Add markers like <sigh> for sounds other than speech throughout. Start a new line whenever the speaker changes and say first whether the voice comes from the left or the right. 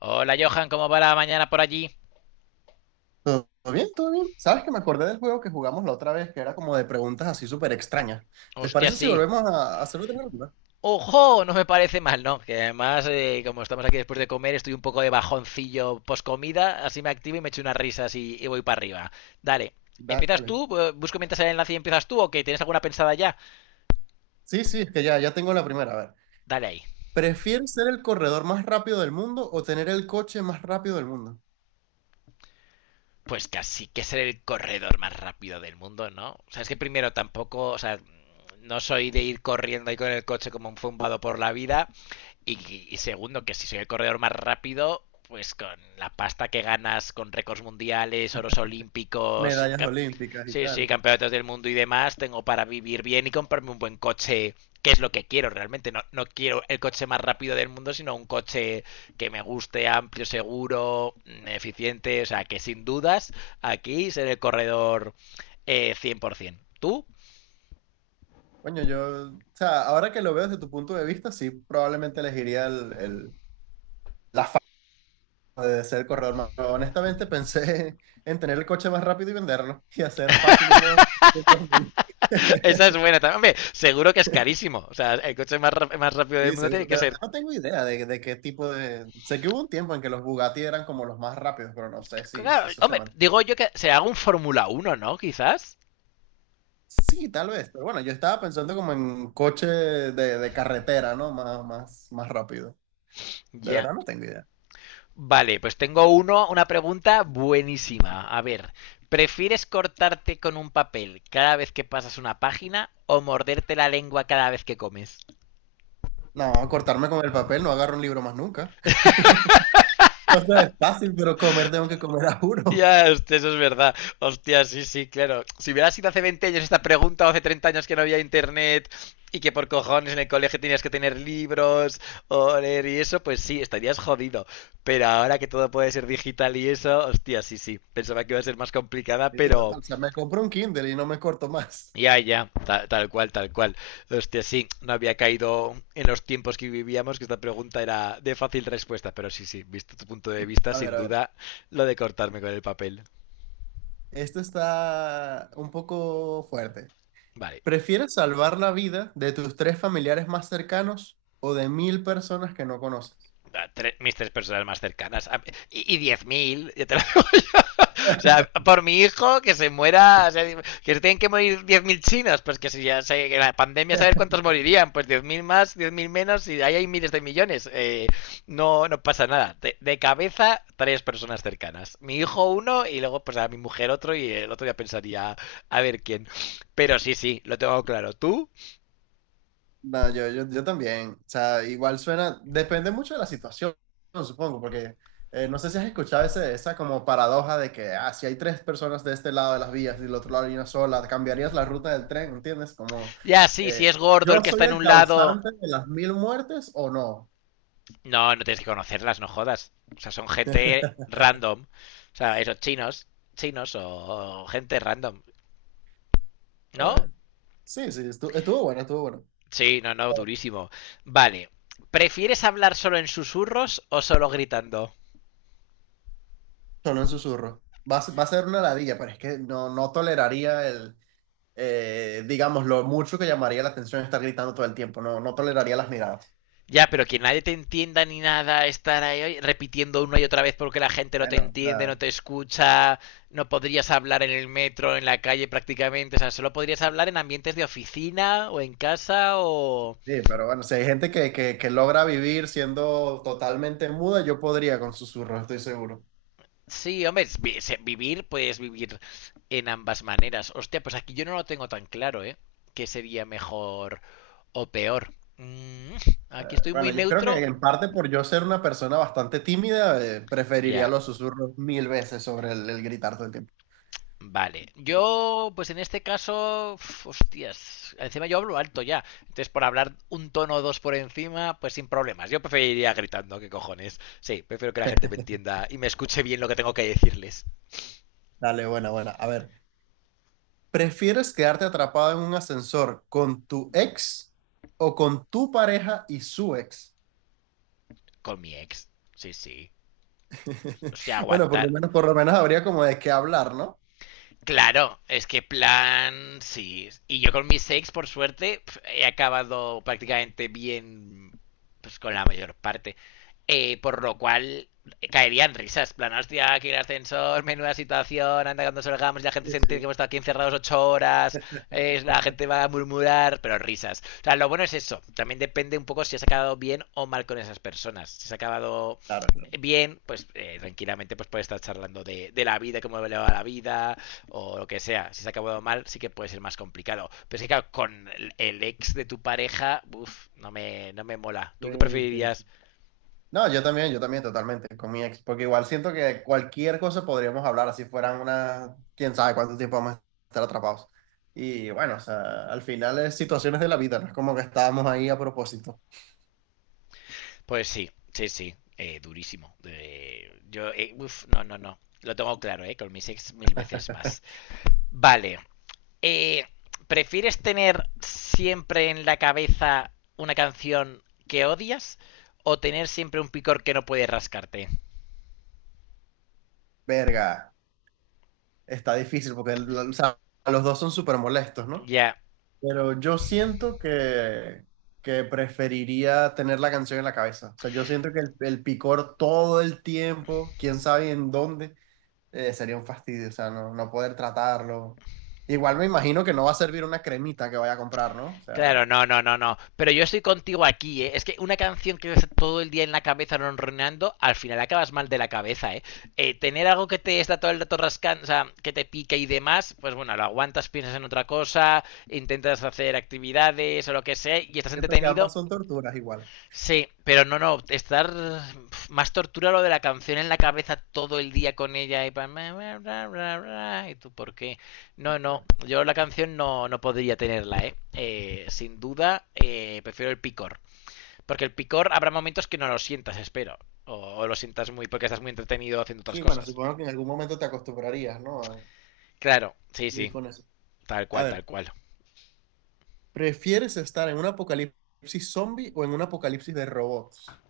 left: Hola Johan, ¿cómo va la mañana por allí?
right: ¿Todo bien? ¿Todo bien? ¿Sabes que me acordé del juego que jugamos la otra vez, que era como de preguntas así súper extrañas? ¿Te
left: Hostia,
right: parece si
left: sí.
right: volvemos a hacerlo de nuevo?
left: ¡Ojo! No me parece mal, ¿no? Que además, como estamos aquí después de comer, estoy un poco de bajoncillo post comida, así me activo y me echo unas risas y voy para arriba. Dale.
right: Da-
left: ¿Empiezas
right: Dale.
left: tú? ¿Busco mientras el enlace y empiezas tú o que tienes alguna pensada ya?
right: Sí, sí, es que ya tengo la primera. A ver,
left: Dale ahí.
right: ¿prefieres ser el corredor más rápido del mundo o tener el coche más rápido del mundo?
left: Pues casi que ser el corredor más rápido del mundo, ¿no? O sea, es que primero tampoco, o sea, no soy de ir corriendo ahí con el coche como un zumbado por la vida. Y segundo, que si soy el corredor más rápido, pues con la pasta que ganas con récords mundiales, oros olímpicos,
right: Medallas olímpicas y
left: sí, sí,
right: tal.
left: campeonatos del mundo y demás, tengo para vivir bien y comprarme un buen coche, que es lo que quiero realmente. No, no quiero el coche más rápido del mundo, sino un coche que me guste, amplio, seguro, eficiente. O sea, que sin dudas, aquí seré el corredor 100%. ¿Tú?
right: Coño, yo, o sea, ahora que lo veo desde tu punto de vista, sí, probablemente elegiría la fama de ser el corredor más, pero honestamente pensé <laughs> en tener el coche más rápido y venderlo y hacer fácil unos 500 mil.
left: <laughs>
right: <laughs>
left: Esa es buena también. Hombre, seguro que es carísimo. O sea, el coche más rápido del
right: Sí,
left: mundo
right: seguro.
left: tiene
right: De
left: que
right: verdad
left: ser.
right: no tengo idea de qué tipo de... Sé que hubo un tiempo en que los Bugatti eran como los más rápidos, pero no sé si, si
left: Claro,
right: eso se
left: hombre,
right: man...
left: digo yo que se haga un Fórmula 1, ¿no? Quizás.
right: Sí, tal vez. Pero bueno, yo estaba pensando como en coche de carretera, ¿no? Más, más, más rápido.
left: Ya.
right: De
left: Yeah.
right: verdad no tengo idea.
left: Vale, pues tengo una pregunta buenísima. A ver, ¿prefieres cortarte con un papel cada vez que pasas una página o morderte la lengua cada vez que comes?
right: No, cortarme con el papel, no agarro un libro más nunca. <laughs> O sea, es fácil, pero comer tengo que comer a juro.
left: Ya, hostia, eso es verdad. Hostia, sí, sí, claro. Si hubiera sido hace 20 años esta pregunta o hace 30 años que no había internet y que por cojones en el colegio tenías que tener libros o leer y eso, pues sí, estarías jodido. Pero ahora que todo puede ser digital y eso, hostia, sí, sí. Pensaba que iba a ser más complicada,
right: Sí,
left: pero
right: total. O sea, me compro un Kindle y no me corto más.
left: ya, ya, tal, cual, tal cual. Hostia, sí, no había caído en los tiempos que vivíamos que esta pregunta era de fácil respuesta, pero sí, sí, visto tu punto de vista,
right: A ver,
left: sin
right: a ver.
left: duda, lo de cortarme con el papel.
right: Esto está un poco fuerte.
left: Vale.
right: ¿Prefieres salvar la vida de tus tres familiares más cercanos o de mil personas que no conoces?
left: Mis tres personas más cercanas. Y 10.000 ya te lo digo yo. <laughs> O sea, por mi hijo, que se muera, o sea, que se tienen que morir 10.000 chinos, pues que si ya se, que la pandemia, saber cuántos morirían, pues 10.000 más, 10.000 menos, y ahí hay miles de millones. No, no pasa nada. De cabeza, tres personas cercanas. Mi hijo uno, y luego pues a mi mujer otro, y el otro ya pensaría a ver quién. Pero sí, sí, lo tengo claro. ¿Tú?
right: No, yo también. O sea, igual suena, depende mucho de la situación, supongo, porque no sé si has escuchado esa como paradoja de que, ah, si hay tres personas de este lado de las vías y del otro lado hay una sola, cambiarías la ruta del tren, ¿entiendes? Como,
left: Ya, sí,
right: eh,
left: si es gordo el
right: ¿yo
left: que está
right: soy
left: en
right: el
left: un lado.
right: causante de las mil muertes o no?
left: No, no tienes que conocerlas, no jodas. O sea, son gente random. O sea, esos chinos, chinos o gente random. ¿No?
right: Eh, sí, sí, estuvo bueno, estuvo bueno.
left: Sí, no, no, durísimo. Vale. ¿Prefieres hablar solo en susurros o solo gritando?
right: Solo en susurros. Va a ser una ladilla, pero es que no, no toleraría digamos, lo mucho que llamaría la atención estar gritando todo el tiempo. No, no toleraría las miradas.
left: Ya, pero que nadie te entienda ni nada, estar ahí repitiendo una y otra vez porque la gente no te
right: Bueno, o
left: entiende, no
right: sea,
left: te escucha, no podrías hablar en el metro, en la calle prácticamente, o sea, solo podrías hablar en ambientes de oficina o en casa o...
right: sí, pero bueno, si hay gente que, que logra vivir siendo totalmente muda, yo podría con susurros, estoy seguro.
left: Sí, hombre, es vivir, puedes vivir en ambas maneras. Hostia, pues aquí yo no lo tengo tan claro, ¿eh? ¿Qué sería mejor o peor? Aquí estoy
right: Bueno,
left: muy
right: yo creo que
left: neutro.
right: en parte por yo ser una persona bastante tímida, preferiría
left: Ya,
right: los susurros mil veces sobre el gritar todo el tiempo.
left: vale. Yo, pues en este caso, uf, hostias, encima yo hablo alto ya. Entonces, por hablar un tono o dos por encima, pues sin problemas. Yo preferiría gritando, ¿qué cojones? Sí, prefiero que la gente me
right: <laughs>
left: entienda y me escuche bien lo que tengo que decirles.
right: Dale, buena, buena. A ver. ¿Prefieres quedarte atrapado en un ascensor con tu ex o con tu pareja y su ex?
left: Con mi ex. Sí, sí. O
right: <laughs>
left: sea,
right: Bueno,
left: aguantar.
right: por lo menos habría como de qué hablar, ¿no?
left: Claro, es que plan, sí. Y yo con mis sex, por suerte, he acabado prácticamente bien, pues con la mayor parte. Por lo cual caerían risas, plan, hostia, aquí el ascensor, menuda situación, anda cuando salgamos y la
right: Sí,
left: gente se entiende que
right: sí.
left: hemos estado aquí encerrados 8 horas, la gente va a murmurar, pero risas. O sea, lo bueno es eso, también depende un poco si has acabado bien o mal con esas personas. Si has acabado
right: Claro, claro.
left: bien, pues tranquilamente pues puedes estar charlando de la vida, cómo le va la vida, o lo que sea, si se ha acabado mal, sí que puede ser más complicado. Pero es que, claro, con ex de tu pareja, uff, no me mola.
right: Sí,
left: ¿Tú qué
right: sí, sí.
left: preferirías?
right: No, yo también totalmente con mi ex, porque igual siento que cualquier cosa podríamos hablar, así fueran una, quién sabe cuánto tiempo vamos a estar atrapados. Y bueno, o sea, al final es situaciones de la vida, no es como que estábamos ahí a propósito.
left: Pues sí, sí, sí, durísimo. Yo, uff, no, no, no. Lo tengo claro, ¿eh? Con mis ex mil veces más. Vale. eh, ¿Prefieres tener siempre en la cabeza una canción que odias o tener siempre un picor que no puedes rascarte?
right: Verga, está difícil porque o sea, los dos son súper molestos, ¿no?
left: Ya,
right: Pero yo siento que preferiría tener la canción en la cabeza. O sea, yo siento que el picor todo el tiempo, quién sabe en dónde, sería un fastidio. O sea, no, no poder tratarlo. Igual me imagino que no va a servir una cremita que vaya a comprar, ¿no? O
left: claro,
right: sea,
left: no, no, no, no. Pero yo estoy contigo aquí, ¿eh? Es que una canción que ves todo el día en la cabeza ronroneando, al final acabas mal de la cabeza, ¿eh? Tener algo que te está todo el rato rascando, o sea, que te pique y demás, pues bueno, lo aguantas, piensas en otra cosa, intentas hacer actividades o lo que sea, y estás
right: siento que
left: entretenido.
right: ambas son torturas igual.
left: Sí, pero no, no, estar más tortura lo de la canción en la cabeza todo el día con ella y bla, bla, bla, bla, bla, y tú por qué. No, no, yo la canción no, no podría tenerla, ¿eh? Sin duda, prefiero el picor. Porque el picor habrá momentos que no lo sientas, espero. O lo sientas muy porque estás muy entretenido haciendo otras
right: Sí, bueno,
left: cosas.
right: supongo que en algún momento te acostumbrarías, ¿no? A
left: Claro, sí,
right: vivir
left: sí,
right: con eso.
left: tal
right: A
left: cual, tal
right: ver,
left: cual.
right: ¿prefieres estar en un apocalipsis zombie o en un apocalipsis de robots?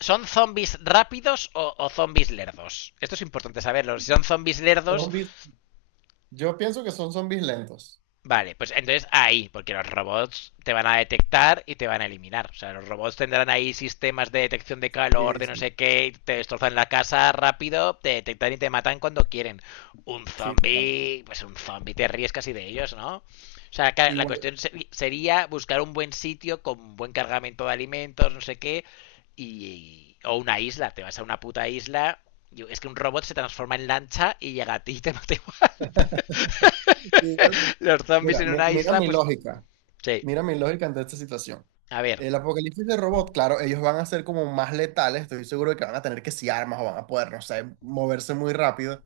left: ¿Son zombies rápidos o zombies lerdos? Esto es importante saberlo. Si son zombies lerdos...
right: Zombies, yo pienso que son zombies lentos.
left: Vale, pues entonces ahí, porque los robots te van a detectar y te van a eliminar. O sea, los robots tendrán ahí sistemas de detección de calor,
right: Sí,
left: de no
right: sí,
left: sé qué, y te destrozan la casa rápido, te detectan y te matan cuando quieren. Un
right: sí, totalmente.
left: zombie, pues un zombie te ríes casi de ellos, ¿no? O sea, la
right: Igual,
left: cuestión sería buscar un buen sitio con buen cargamento de alimentos, no sé qué, y, o una isla, te vas a una puta isla, y es que un robot se transforma en lancha y llega a ti y te mata igual.
right: igual,
left: <laughs> <laughs> Los zombies
right: mira,
left: en una isla, pues sí.
right: mira mi lógica ante esta situación.
left: A ver,
right: El apocalipsis de robot, claro, ellos van a ser como más letales, estoy seguro de que van a tener que si armas o van a poder, no sé, moverse muy rápido,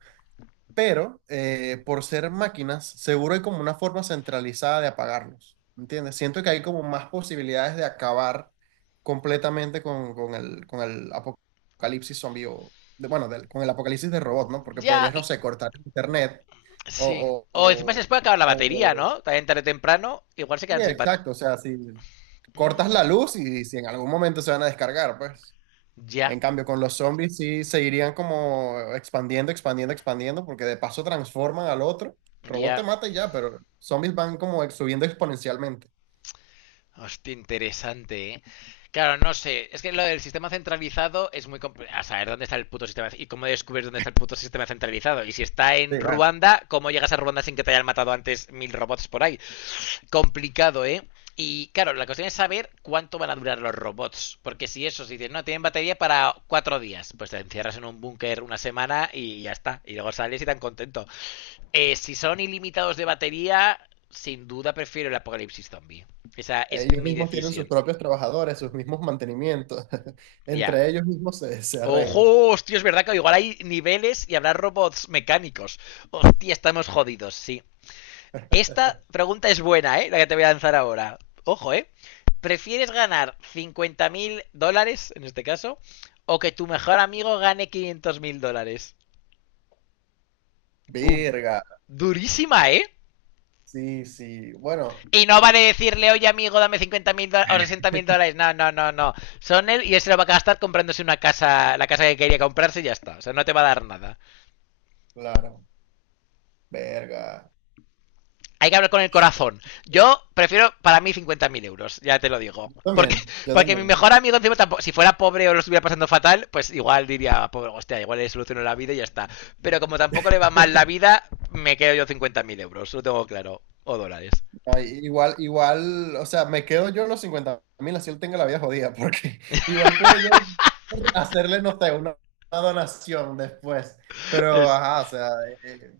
right: pero por ser máquinas, seguro hay como una forma centralizada de apagarlos, ¿entiendes? Siento que hay como más posibilidades de acabar completamente con el apocalipsis zombie o, bueno, con el apocalipsis de robot, ¿no? Porque
left: ya.
right: podrías, no sé, cortar el internet.
left: Sí.
right: O, o,
left: O encima se les puede acabar la
right: o,
left: batería,
right: o-
left: ¿no? También tarde o temprano, igual se
right: sí,
left: quedan sin batería.
right: exacto, o sea, si cortas
left: Mm,
right: la luz y si en algún momento se van a descargar, pues.
left: ya,
right: En cambio, con los zombies sí seguirían como expandiendo, expandiendo, expandiendo, porque de paso transforman al otro. El robot te
left: ya.
right: mata y ya, pero zombies van como subiendo exponencialmente.
left: Hostia, interesante, ¿eh? Claro, no sé. Es que lo del sistema centralizado es muy complicado. A saber dónde está el puto sistema. ¿Y cómo descubres dónde está el puto sistema centralizado? Y si está
right: Sí,
left: en
right: bueno.
left: Ruanda, ¿cómo llegas a Ruanda sin que te hayan matado antes 1.000 robots por ahí? Complicado, ¿eh? Y claro, la cuestión es saber cuánto van a durar los robots. Porque si eso, si dices, no, tienen batería para 4 días, pues te encierras en un búnker una semana y ya está. Y luego sales y tan contento. Si son ilimitados de batería, sin duda prefiero el apocalipsis zombie. Esa es
right: Ellos
left: mi
right: mismos tienen sus
left: decisión.
right: propios trabajadores, sus mismos mantenimientos. <laughs>
left: Ya. Yeah.
right: Entre ellos mismos se
left: Ojo,
right: arreglan.
left: hostia, es verdad que igual hay niveles y habrá robots mecánicos. Hostia, estamos jodidos, sí. Esta pregunta es buena, ¿eh? La que te voy a lanzar ahora. Ojo, ¿eh? ¿Prefieres ganar 50 mil dólares, en este caso, o que tu mejor amigo gane 500 mil dólares? Boom.
right: Verga.
left: Durísima, ¿eh?
right: Sí, sí. Bueno,
left: Y no vale decirle, oye amigo, dame 50 mil dólares o
right: <laughs>
left: 60 mil dólares. No, no, no, no. Son él y él se lo va a gastar comprándose una casa, la casa que quería comprarse y ya está. O sea, no te va a dar nada.
right: claro. Verga.
left: Hay que hablar con el corazón. Yo prefiero para mí 50.000 euros, ya te lo digo. Porque,
right: También, yo
left: porque mi
right: también.
left: mejor amigo, encima, tampoco, si fuera pobre o lo estuviera pasando fatal, pues igual diría, pobre, hostia, igual le soluciono la vida y ya está. Pero como tampoco le va mal la
right: <laughs>
left: vida, me quedo yo 50.000 euros, lo tengo claro. O dólares.
right: Ay, igual, igual, o sea, me quedo yo en los 50.000, así él tenga la vida jodida, porque <laughs> igual puedo yo hacerle, no sé, una donación después. Pero,
left: Es,
right: ajá, o sea, eh,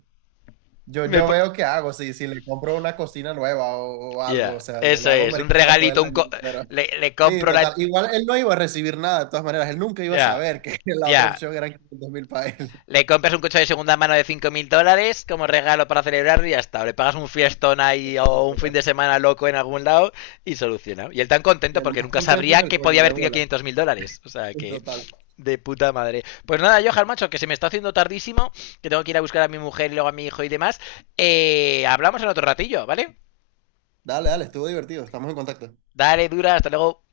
right: yo,
left: me
right: yo
left: po-
right: veo qué hago, si, si le compro una cocina nueva o algo, o
left: ya,
right: sea, le
left: eso
right: hago
left: es, un
right: mercado todo el
left: regalito,
right: año, pero
left: le
right: sí,
left: compro la... Ya,
right: total. Igual él no iba a recibir nada, de todas maneras, él nunca iba a
left: yeah,
right: saber que <laughs> la
left: ya,
right: otra
left: yeah.
right: opción eran 500.000 para él.
left: Le compras un coche de segunda mano de 5.000 dólares como regalo para celebrar y ya está. O le pagas un fiestón ahí
right: Total,
left: o un fin
right: total.
left: de semana loco en algún lado y solucionado. Y él tan
right: Y
left: contento
right: el
left: porque
right: más
left: nunca
right: contento que
left: sabría
right: el
left: que podía
right: coño de
left: haber tenido
right: bola,
left: 500.000 dólares. O sea que...
right: total.
left: De puta madre. Pues nada, yo, macho, que se me está haciendo tardísimo, que tengo que ir a buscar a mi mujer y luego a mi hijo y demás. Hablamos en otro ratillo, ¿vale?
right: Dale, dale, estuvo divertido, estamos en contacto.
left: Dale, dura, hasta luego.